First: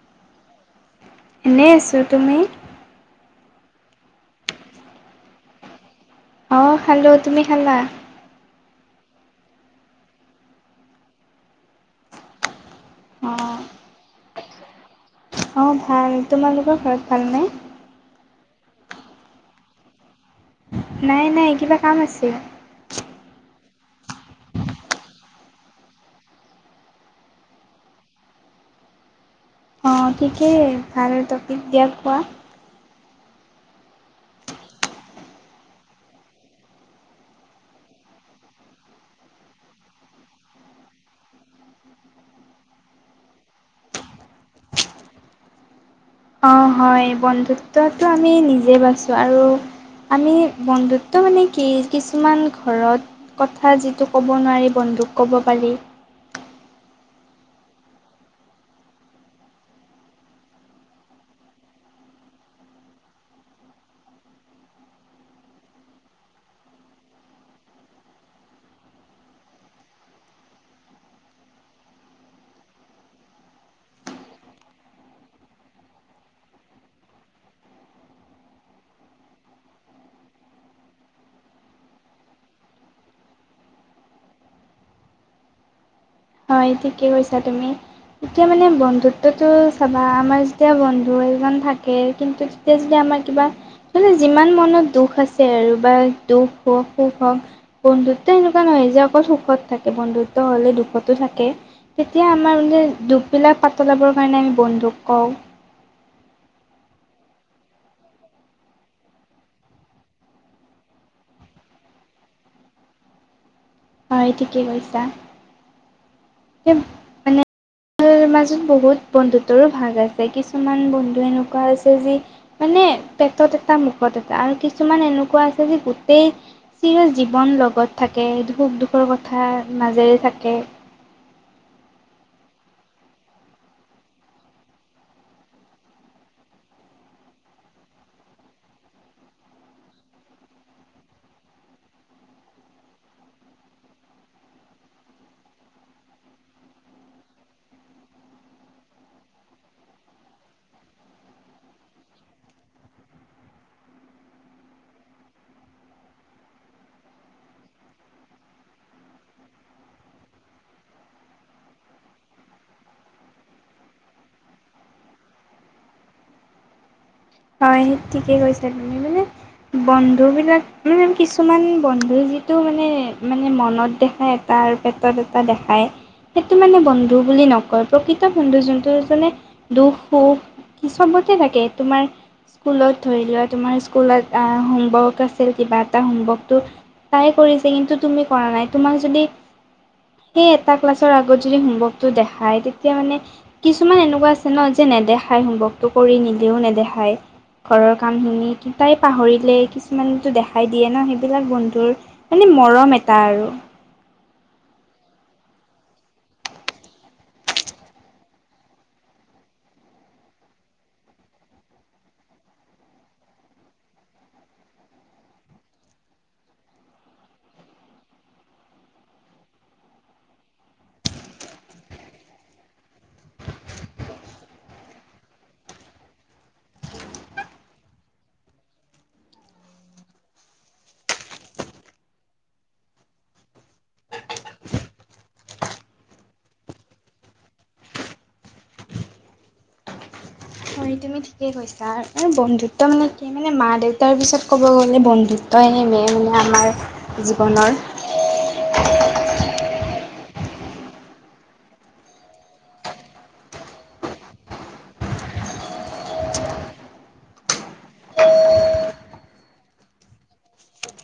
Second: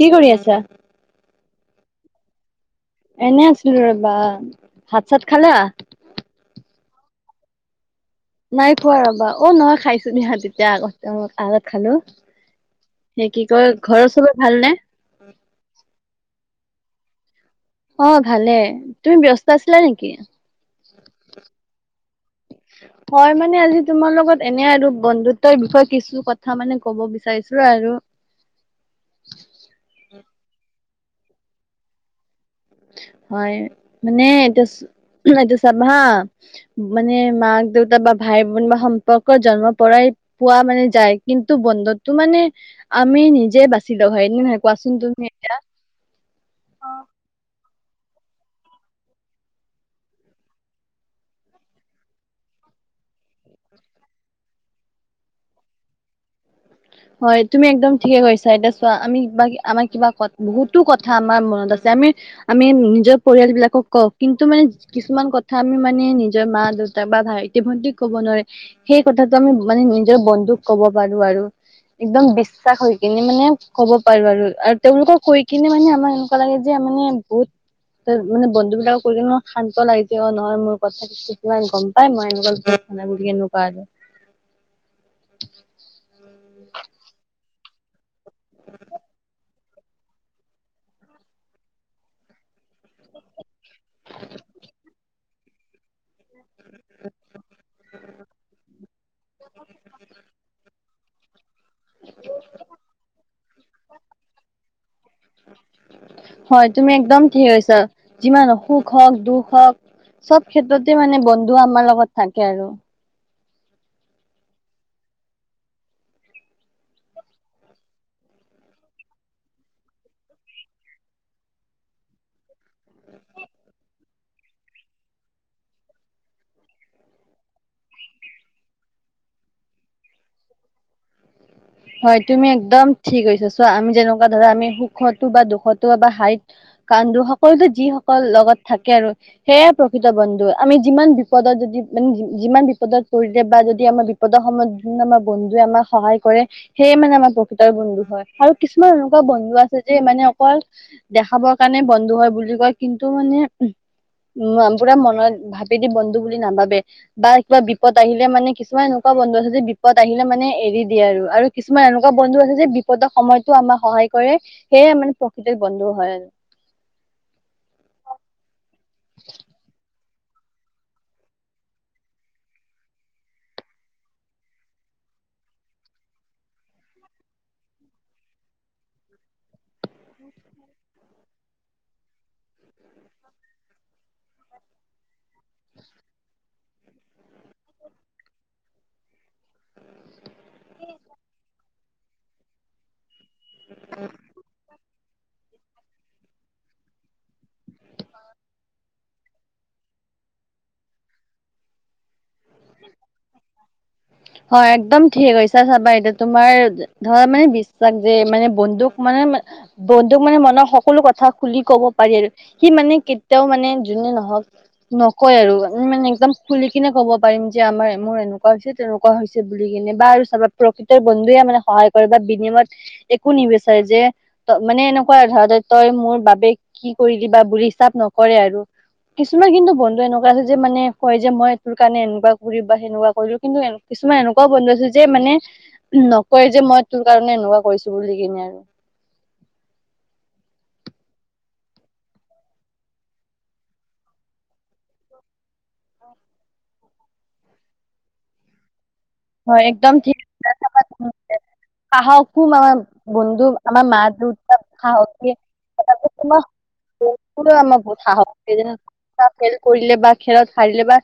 কি কৰি আছা? এনেই আছো। তুমি? এনে আছিলো ৰবা। ভাত-চাত খালা। অঁ খালো। তুমি খালা? নাই খোৱা ৰবা। অ' নহয় খাইছো ইহঁততিয়া আগতে আগত খালো। সেই কি অঁ কয়, ঘৰৰ চবেৰে ভালনে? অঁ ভাল, তোমালোকৰ ঘৰত ভালনে? অ' ভালে। তুমি ব্যস্ত আছিলা নেকি? নাই, নাই কিবা কাম আছে। হয় মানে আজি তোমাৰ লগত এনে আৰু বন্ধুত্বৰ বিষয়ে কিছু কথা মানে কব বিচাৰিছো আৰু। [unintelligible] অঁ ঠিকেই ভাল টপিক দিয়া কোৱা। হয় মানে এতিয়া। এইটো চাব হা মানে মাক দেউতা বা ভাই বন বা সম্পৰ্ক জন্মৰ পৰাই। পোৱা মানে যায় কিন্তু বন্ধুতটো মানে আমি নিজে বাচি লোৱা হয় এনে নহয় কোৱাচোন তুমি। এতিয়া। অ হয় বন্ধুত্বটো আমি নিজে বাচো আৰু। আমি বন্ধুত্ব মানে কি কিছুমান ঘৰত কথা যিটো ক'ব নোৱাৰি বন্ধু। দুক ক'ব পাৰি। [inaudible] হয় তুমি একদম ঠিকে কছা এতিয়া চোৱা আমি কিবা আমাৰ কিবা ক বহুতো কথা আমাৰ মনত আছে। আমি আমি নিজৰ পৰিয়াল বিলাকক কওঁ কিন্তু মানে কিছুমান কথা আমি মানে নিজৰ মা দেউতা। বা ভাইটি ভন্টিক ক'ব নোৱাৰে। সেই কথাটো আমি মানে নিজৰ বন্ধুক ক'ব পাৰো আৰু। একদম বিশ্বাস হৈ কিনে মানে কব পাৰো আৰু আৰু তেওঁলোকক কৈ কিনে মানে আমাক এনেকুৱা লাগে যে মানে বহুত ত মানে বন্ধু বিলাকক কৈ কিনে মোৰ শান্ত লাগে যে অ নহয় মোৰ কথা কিমান গম পাই মই এনেকুৱা বুলি এনেকুৱা আৰু। হয় ঠিকে কৈছা তুমি। এতিয়া মানে বন্ধুত্বটো চাবা, আমাৰ যেতিয়া বন্ধু এজন থাকে কিন্তু তেতিয়া আমাৰ কিবা যিমান মনত দুখ আছে আৰু বা দুখ হওক, সুখ হওক। বন্ধুত্ব এনেকুৱা নহয় যে অকল সুখত থাকে। বন্ধুত্ব হ'লে দুখত থাকে। তেতিয়া আমাৰ মানে দুখ বিলাক পাতলাবৰ কাৰণে আমি বন্ধুক কওঁ। হয়, তুমি একদম ঠিকে কৈছা। যিমান হওঁক সুখ হওঁক, দুখ হওঁক চব ক্ষেত্ৰতে মানে বন্ধু আমাৰ লগত থাকে আৰু। হয়, ঠিকে কৈছা। এ মানে মাজত বহুত বন্ধুত্বৰো ভাগ আছে। কিছুমান বন্ধু এনেকুৱা আছে যি মানে পেটত এটা, মুখত এটা আৰু কিছুমান এনেকুৱা আছে যে গোটেই চিৰ জীৱন লগত থাকে। সুখ-দুখৰ কথা মাজেৰে থাকে। [inaudible] তুমি এক্দম ঠিক হৈছে চোৱা। আমি যেনেকুৱা ধৰা আমি সুখতো বা দুখটো বা হাঁহি-কান্দোন সকলোতে যিসকল লগত থাকে আৰু সেইয়াই প্ৰকৃত বন্ধু। আমি যিমান বিপদত যদি মানে যিমান বিপদত পৰিলে বা যদি আমাৰ বিপদৰ সময়ত যদি আমাৰ বন্ধুৱে আমাক সহায় কৰে সেয়ে মানে আমাৰ প্ৰকৃতৰ বন্ধু হয়। আৰু কিছুমান এনেকুৱা বন্ধু আছে যে মানে অকল দেখাবৰ কাৰণে বন্ধু হয় বুলি কয়, কিন্তু মানে উ পুৰা মনত ভাবেদি বন্ধু বুলি নাভাবে বা কিবা বিপদ আহিলে মানে কিছুমান এনেকুৱা বন্ধু আছে যে বিপদ আহিলে মানে এৰি দিয়ে আৰু কিছুমান এনেকুৱা বন্ধু আছে যে বিপদৰ সময়তো আমাক সহায় কৰে। সেয়ে মানে প্ৰকৃতিত বন্ধু হয় আৰু। [inaudible] হয় ঠিকে কৈছা তুমি। মানে বন বন্ধু বিলাক ও কিছুমান বন্ধু যিটো মানে মানে মনত দেখায় এটা আৰু পেটত টা দেখায়। সেইটো মানে বন্ধু বুলি নকয়। প্ৰকৃত বন্ধু যোনটো যোনে দুখ সুখ কি চবতে থাকে। তোমাৰ স্কুলত ধৰি লোৱা তোমাৰ স্কুলত আ হোমৱৰ্ক আছিল কিবা এটা। হোমৱৰ্কটো তাই কৰিছে কিন্তু তুমি কৰা নাই। তোমাক যদি সেই এটা ক্লাছৰ আগত যদি হোমৱৰ্কটো দেখায় তেতিয়া মানে কিছুমান এনেকুৱা আছে ন যে নেদেখায়, হোমৱৰ্কটো কৰি নিলেও নেদেখায়। ঘৰৰ কামখিনি তাই পাহৰিলে কিছুমানেটো দেখাই দিয়ে ন। সেইবিলাক বন্ধুৰ মানে মৰম এটা আৰু। হয় একদম ঠিকে কৈছা। চাবা এতিয়া তোমাৰ ধৰা মানে বিশ্বাস যে মানে বন্দুক মানে বন্ধুক মানে মনৰ সকলো কথা খুলি ক'ব পাৰি আৰু। সি মানে কেতিয়াও মানে যোনে নহক নকয় আৰু একদম খুলি কিনে ক'ব পাৰিম যে আমাৰ মোৰ এনেকুৱা হৈছে তেনেকুৱা হৈছে বুলি কিনে বা আৰু চাবা প্ৰকৃতৰ বন্ধুৱে মানে সহায় কৰে বা বিনিমত একো নিবিচাৰে যে ত মানে এনেকুৱা ধৰা তই মোৰ বাবে কি কৰি কিবা বুলি হিচাপ নকৰে আৰু। কিছুমান কিন্তু বন্ধু এনেকুৱা আছে যে মানে কয় যে মই কাৰণে এনেকুৱা কৰিম বা সেনেকুৱা কৰিলো। কিন্তু কিছুমান এনেকুৱাও বন্ধু আছে যে মানে নকয় যে মই ই তোৰ কাৰণে এনেকুৱা কৰিছো বুলি কিনে আৰু। হয় তুমি ঠিকেই কৈছা। বন্ধুত্ব মানে কি মানে মা দেউতাৰ পিছত ক'ব গ'লে বন্ধুত্বই মেইন আমাৰ জীৱনৰ। [inaudible] হয়, একদম ঠিক। [unintelligible] পাহাৰকো মানে বন্ধু আমাৰ [unintelligible] সাহস দিয়ে। [unintelligible] [unintelligible] আমাক বহুত সাহস দিয়ে - কিবা খেল কৰিলে বা খেলত হাৰিলে বা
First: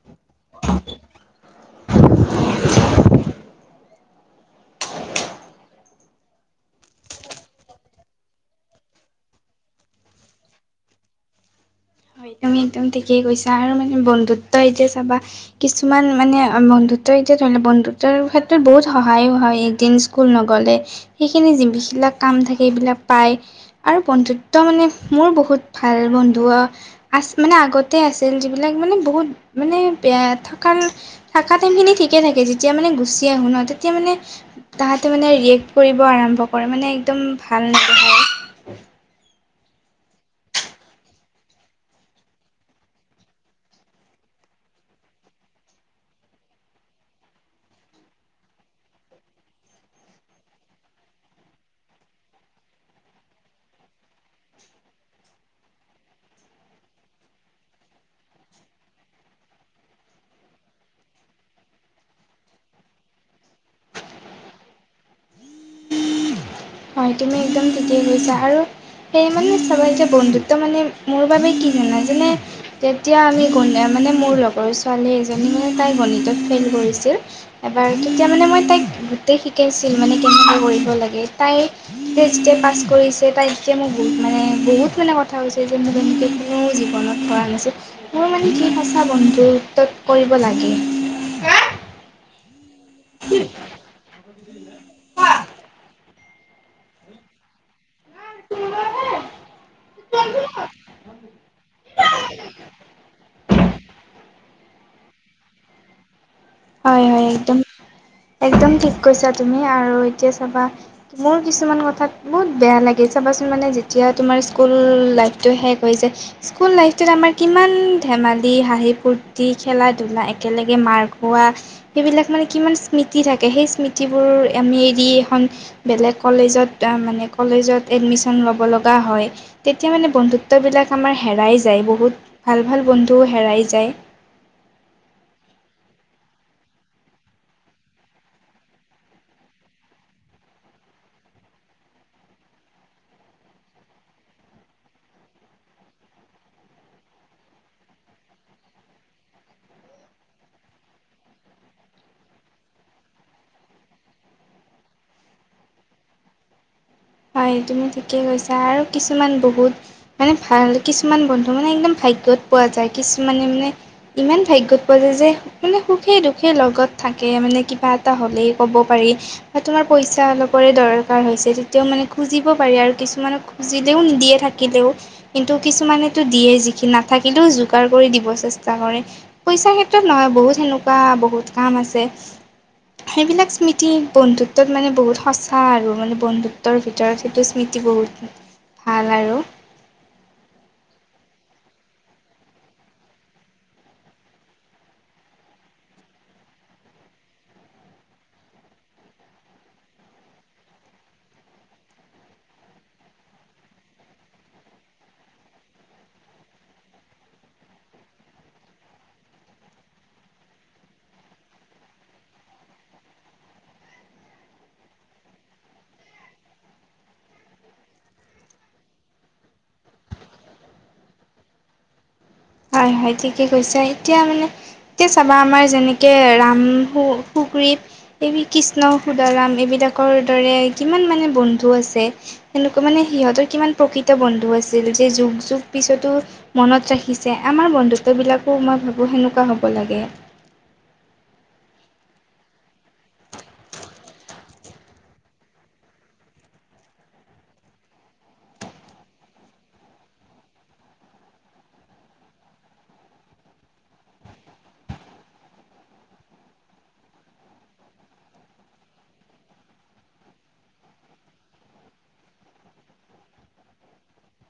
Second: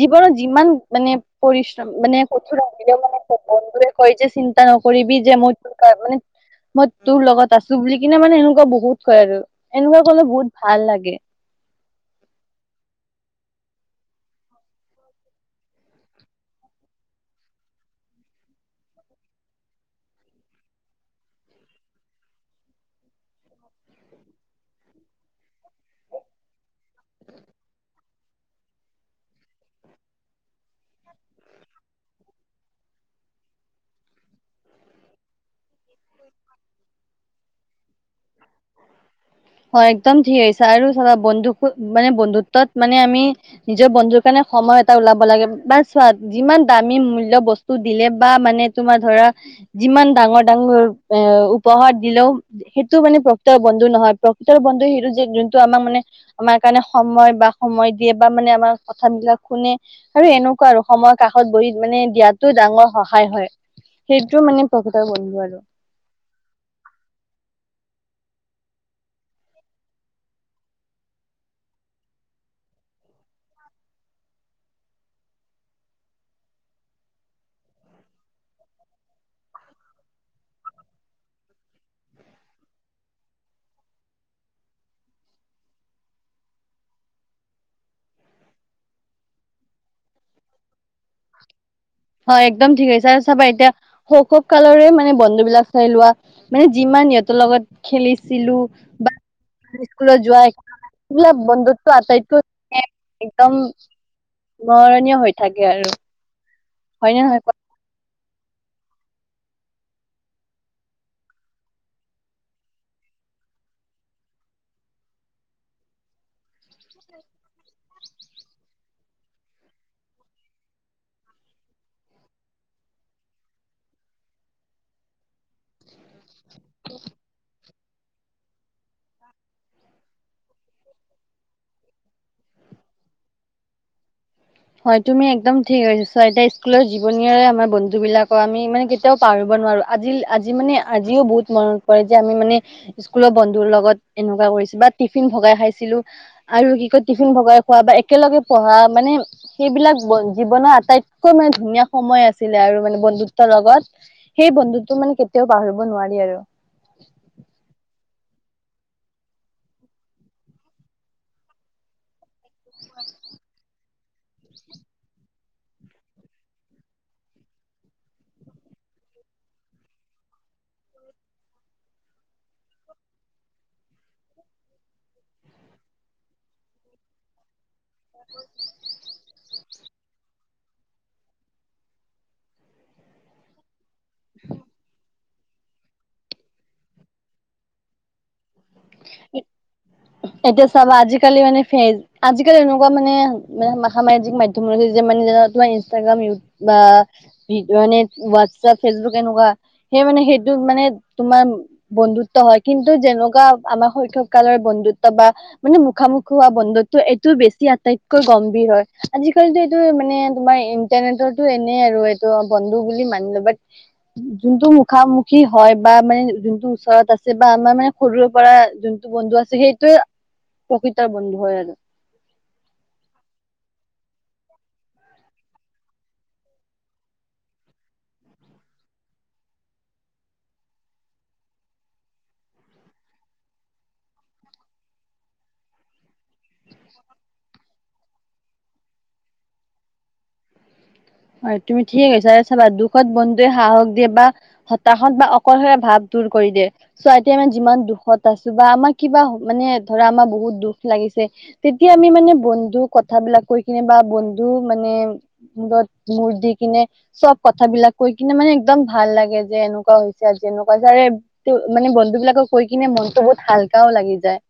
জীৱনৰত যিমান মানে পৰিশ্ৰম মানে [unintelligible] মানে বন্ধুেৱে কয় যে চিন্তা নকৰিবি যে মই তোৰ মানে মই তোৰ লগত আছো বুলি কিনে মানে এনেকুৱা বহুত কয় আৰু এনেকুৱা কলে বহুত ভাল লাগে। হয় তুমি ঠিকেই কৈছা আৰু মানে বন্ধুত্বয়ে যে চাবা কিছুমান মানে বন্ধুত্বয়ে যে ধৰি লওঁক বন্ধুত্বৰ ক্ষেত্ৰত বহুত সহায়ো হয়। এদিন স্কুল নগলে সেইখিনি যিলাক কাম থাকে এইবিলাক পায়, আৰু বন্ধুত্ব মানে মোৰ বহুত ভাল বন্ধুৰ আছে মানে আগতে আছিল, যিবিলাক মানে বহুত মানে বেয়া থকাৰ থকা টাইমখিনি ঠিকে থাকে যি যেতিয়া মানে গুচি আহোঁ ন তেতিয়া মানে তাহাঁতে মানে ৰিয়েকট কৰিব আৰম্ভ কৰে মানে একদম ভাল নেদেখায়। হয় একদম ধিৰ হৈছে আৰু চাবা বন্ধুক মানে বন্ধুত্বত মানে আমি নিজৰ বন্ধু পা মানে সময় এটা ওলাব লাগে বা চোৱা যিমান দামী মূল্য বস্তু দিলে বা মানে তোমাৰ ধৰা যিমান ডাঙৰ ডাঙৰ এ উপহাৰ দিলেও সেইটো মানে প্ৰকৃতৰ বন্ধু নহয়, প্ৰকৃতৰ বন্ধু সেইটো যে যো টো আমাক মানে, আমাৰ কাৰণে সময় বা সময় দিয়ে বা মানে আমাৰ কথাবিলাক শুনে আৰু এনেক নেকোৱা আৰু সময়ৰ কাষত বহি মানে দিয়াতো ডাঙৰ সহায় হয়। সেইটোও মানে প্ৰকৃতৰ বন্ধু বাৰু হয় তুমি একদম ঠিকেই কৈছা আৰু সেই মানে চাবা যেতিয়া বন্ধুত্ব মানে মোৰ বাবে কি জানা যেনে যেতিয়া আমি গলে মানে মোৰ লগৰ ছোৱালী এজনী মানে তাই গণিতত ফেইল কৰিছিল। এবাৰ তেতিয়া মানে মই তাইক গোটেই শিকাইছিল মানে কেনেকৈ কৰিব লাগে। তাই যে যেতিয়া পাছ কৰিছে তাই তেতিয়া মোৰ বহুত মানে বহুত মানে কথা হৈছে যে মোৰ তেনে কোনে জীৱনত কৰা নাছিল। মোৰ মানে কি সঁচা বন্ধুত্ব কৰিব লাগে। অ একদম ঠিকে কৈছা। চাবা এতিয়া সৰু সৰু কালৰে মানে বন্ধু বিলাক চাই লোৱা, মানে যিমান সিহঁতৰ লগত খেলিছিলো বা স্কুলত যোৱাই এইবিলাক বন্ধুতটো আটাইতকৈ একদম মৰণীয় হৈ থাকে আৰু। হয় হয়নে হয় নহয় কোৱা? একদম একদম ঠিক কৈছা তুমি আৰু এতিয়া চাবা মোৰ কিছুমান কথাত বহুত বেয়া লাগে চাবা চোন মানে যেতিয়া তোমাৰ স্কুল লাইফটো শেষ হৈ যায় স্কুল লাইফটোত আমাৰ কিমান ধেমালি- হাঁহি ফুৰ তি, খেলা- ধূলা, একেলগে মাৰ খোৱা সেইবিলাক মানে কিমান স্মৃতি থাকে সেই স্মৃতিবোৰ আমি এৰি এখন বেলেগ কলেজত মানে কলেজত এডমিশন ল'ব লগা হয়। তেতিয়া মানে বন্ধুত্ববিলাক আমাৰ হেৰাই যায় বহুত ভাল ভাল বন্ধু হেৰাই যায়। হয় তুমি একদম ঠিক কৈছা, এতিয়া স্কুলৰ জীৱনীৰে আমাৰ বন্ধুবিলাকৰ আমি মানে কেতিয়াও পাহৰিব নোৱাৰো আজি আজি মানে আজিও বহুত মনত পৰে যে আমি মানে স্কুলৰ বন্ধুৰ লগত এনেকুৱা পৰিছিল বা টিফিন ভগাই খাইছিলো আৰু কি কয় টিফিন ভগাই খোৱা বা একেলগে পঢ়া মানে সেইবিলাক বন জীৱনৰ আটাইতকৈ মানে ধুনীয়া সময় আছিলে আৰু মানে বন্ধুত্বৰ লগত। সেই বন্ধুতটো মানে কেতিয়াও পাহৰিব নোৱাৰি আৰু। হয় তুমি ঠিকেই কৈছা আৰু কিছুমান বহুত মানে ভাল কিছুমান বন্ধু মানে একদম ভাগ্যত পোৱা যায় কিছুমানে মানে ইমান ভাগ্যত পোৱা যোয় যে মানে সুখেই দুখে লগত থাকে মানে কিবা এটা হ'লেই ক'ব পাৰি। তোমাৰ পইচা অলপৰে দৰকাৰ হৈছে তেতিয়াও মানে খুজিব পাৰি আৰু কিছুমানক খুজিলেও নিদিয়ে থাকিলেও কিন্তু কিছুমানেতো দিয়ে যিখিনি নাথা থাকিলেও যোগাৰ কৰি দিব চেষ্টা কৰে পইচা। নহয় বহুত সেনেকুৱা বহুত কাম আছে। সেইবিলাক স্মৃতি বন্ধুত্বত মানে বহুত সঁচা আৰু মানে বন্ধুত্বৰ ভিতৰত। সেইটোটো স্মৃতি বহুত ন। এতিয়া চাবা আজি। কালি মানে ফেচ আজিকালি এনেকুৱা মানে ম সামাজিক মাধ্যমত যে মানে তোমাৰ ইনষ্টাগ্ৰাম। [unintelligible] তোমাৰ বন্ধুত্ব হয় কিন্তু যেনেকুৱা। আমাৰ শৈশৱ কালৰ বন্ধুত্ব বা, মানে মুখামুখি হোৱা বন্ধুত্ব এইটোও বেছি আটাইতকৈ গম্ভীৰ। হয় আজিকালিটো এইটো মানে তোমাৰ ইন্টাৰনেটৰটো এনেই আৰু এইটো বন্ধু বুলি মানি ল'ব। যোনটো মুখামুখি হয় বা, মানে যোনটো ওচৰত আছে বা আমাৰ মানে সৰুৰে। পৰা যোনটো বন্ধু আছে সেইটোোৱে প্ৰকৃতাৰ বন্ধু হয় আৰু। হয় হয় ঠিকে কৈছে। এতিয়া মানে এতিয়া চাবা আমাৰ যেনেকে ৰাম শুক, কৃষ্ণ সুৰা এইবিলাকৰ দৰে কি মানে বন্ধু আছে। এনেকুৱা মানে সিহঁতৰ কিমান প্ৰকৃত বন্ধু আছিল যে যুগ যুগ পিছতো। মনত ৰাখিছে আমাৰ বন্ধুত্ববিলাকো মই ভাবো সেনেকুৱা হ'ব লাগে। হয় তুমি ঠিক কৈছা চাবা দুখত বন্ধুৱে সাহস দিয়ে বা হতাশত বা অকলশৰে ভাৱ দূৰ কৰি। চোৱা এইতিয়া মানে যিমান দুখত আছো বা, আমাৰ কিবা মানে ধৰা আমাৰ বহুত দুখ লাগিছে। তেতিয়া আমি মানে বন্ধু কথাবিলাক কৈ কিনে বা বন্ধু মানে। মূৰ দি কিনে চব কথাবিলাক কৈ কিনে মানে একদম ভাল লাগে যে এনেকুৱা হৈছে আজি এনেকুৱা হৈছে। মানে বন্ধু বিলাকক কৈ কিনে মনতটো বহুত হাল্কাও লাগি যায়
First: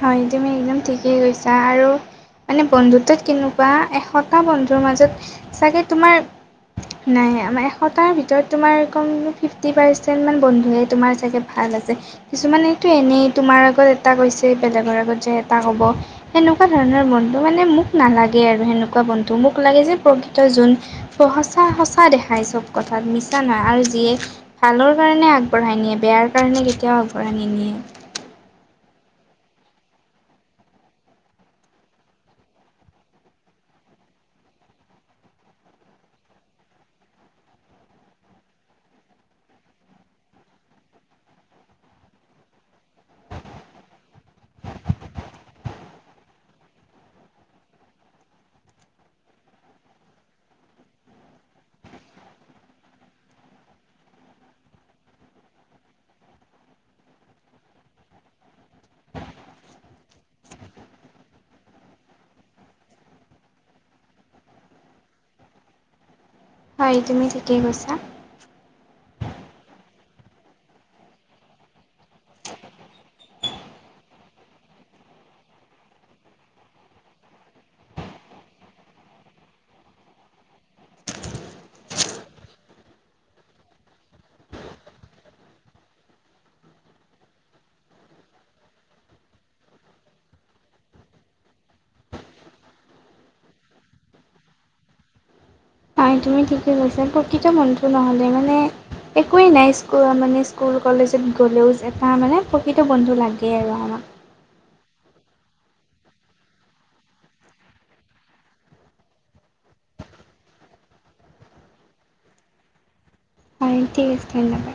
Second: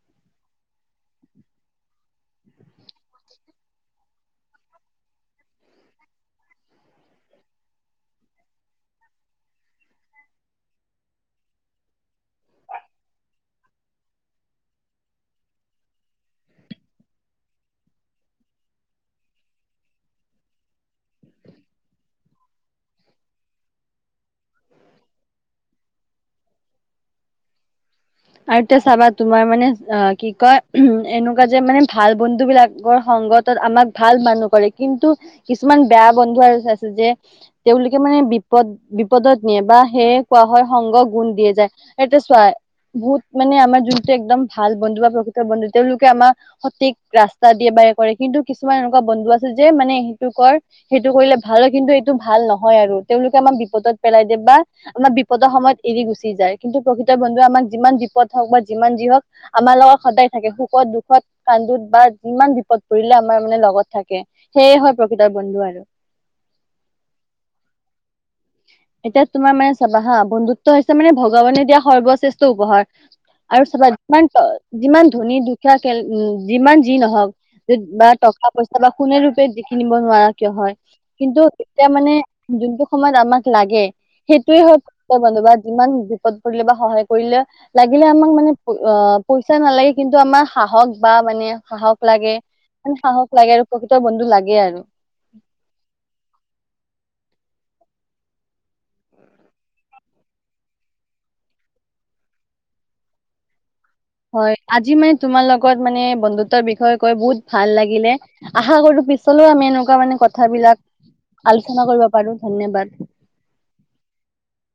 হয় তুমি একদম ঠিকেই গৈছা আৰু। মানে বন্ধুত্বত কেনেকোৱা এশটা বন্ধুৰ মাজত চাগে তোমাৰ। নাই আমাৰ এশতাৰ ভিতৰত তোমাৰম ফিফটি পাৰ্চেন্ট মান বন্ধুে তোমাৰ চাগে ভাল। কিছুমানেটো এনেই তোমাৰ আগত এটা কৈছে। যে বেলেগৰ আগত যায় এটা ক'ব সেনেকুৱা ধৰণৰ বন্ধু মানে মোক নালাগে আৰু সেনেকুৱা বন্ধু। মোক লাগে যে প্ৰকৃত যোন সঁচা সঁচা দেখায় চব কথাত মিছা নহয় আৰু যিয়ে। ভালৰ কাৰণে আগবঢ়াই নিয়ে বেয়াৰ কাৰণে কেতিয়াও আগবঢ়াই নি নিয়ে। আৰু এতিয়া চাবা, তোমাৰ মানে অ কি কয় উ এনেকুৱা যে মানে ভাল বন্ধু বিলাকৰ। সংগত আমাক ভাল মানুহ কৰে কিন্তু কিছুমান বেয়া বন্ধু আৰু আছে যে তেওঁলোকে মানে। বিপদ, বিপদত নিয়ে বা সেয়ে কোৱা হয় সংগ গুণ দিয়ে যায় এয়া চাই। বহুত মানে আমাৰ যোনটো একদম ভাল বন্ধু বা প্ৰকৃত বন্ধু তেওঁলোকে আমাৰ সঠিক ৰাস্তা দিয়ে। কৰে কিন্তু কিছুমান এনেকুৱা বন্ধু আছে যে, মানে সেইটো কৰ সেইটো কৰিলে ভাল হয় কিন্তু এইটো ভাল নহয়। তেওঁলোকে আমাক বিপদত পেলাই দিয়, বা আমাৰ বিপদৰ সময়ত এৰি গুচি যায় কিন্তু প্ৰকৃত বন্ধুে আমাক। যিমান বিপদ হওক বা যিমান যি হওঁক আমাৰ লগত সদায় থাকে সুখত দুখত। কান্দোত বা যিমান বিপদ। ত পৰিলে আমাৰ মানে লগত থাকে সেয়ে হয় প্ৰকৃতৰ বন্ধু আৰু। হয় তুমি ঠিকেই কৈছা। এতিয়া তোমাৰ মানে চাবা হা, বন্ধুত্ব হৈছে মানে ভগৱানে দিয়া সৰ্বশ্ৰেষ্ঠ উপহাৰ। আৰু চাবা যিমান, যিমান ধনী দুখীয়া যিমান যি নহওক বাটক। পইচা বা কোনে ৰূপে কিনিব নোৱাৰা কিয় হয় কিন্তু এতিয়া মানে যোনটো সময়ত। আমাক লাগে। সেইটোৱে হয় বন্ধু বা, যিমান বিপদ পৰিলে বা সহায় কৰিলে লাগিলে আমাক মানে অ। পইচা নালাগে কিন্তু আমাৰ সাহস বা মানে সাহস লাগে। মানে সাহস লাগে আৰু প্ৰকৃত বন্ধু লাগে আৰু। হয় তুমি ঠিকেই কৈছা, প্ৰকৃত বন্ধটো নহ'লে মানে। একোৱেই নাই স মানে স্কুল কলেজত গ'লেও এটা মানে প্ৰকৃত বন্ধু লাগেই আৰু আমাৰ। হয় আজি মানে তোমাৰ লগত মানে বন্ধুত্বৰ বিষয়ে কৈ বহুত ভাল লাগিলে আশা কৰো। তাৰ পিছলৈও আমি এনেকুৱা মানে কথাবিলাক আলোচনা কৰিব পাৰো ধন্যবাদ। হয় ঠিক আছে ধন্যবাদ।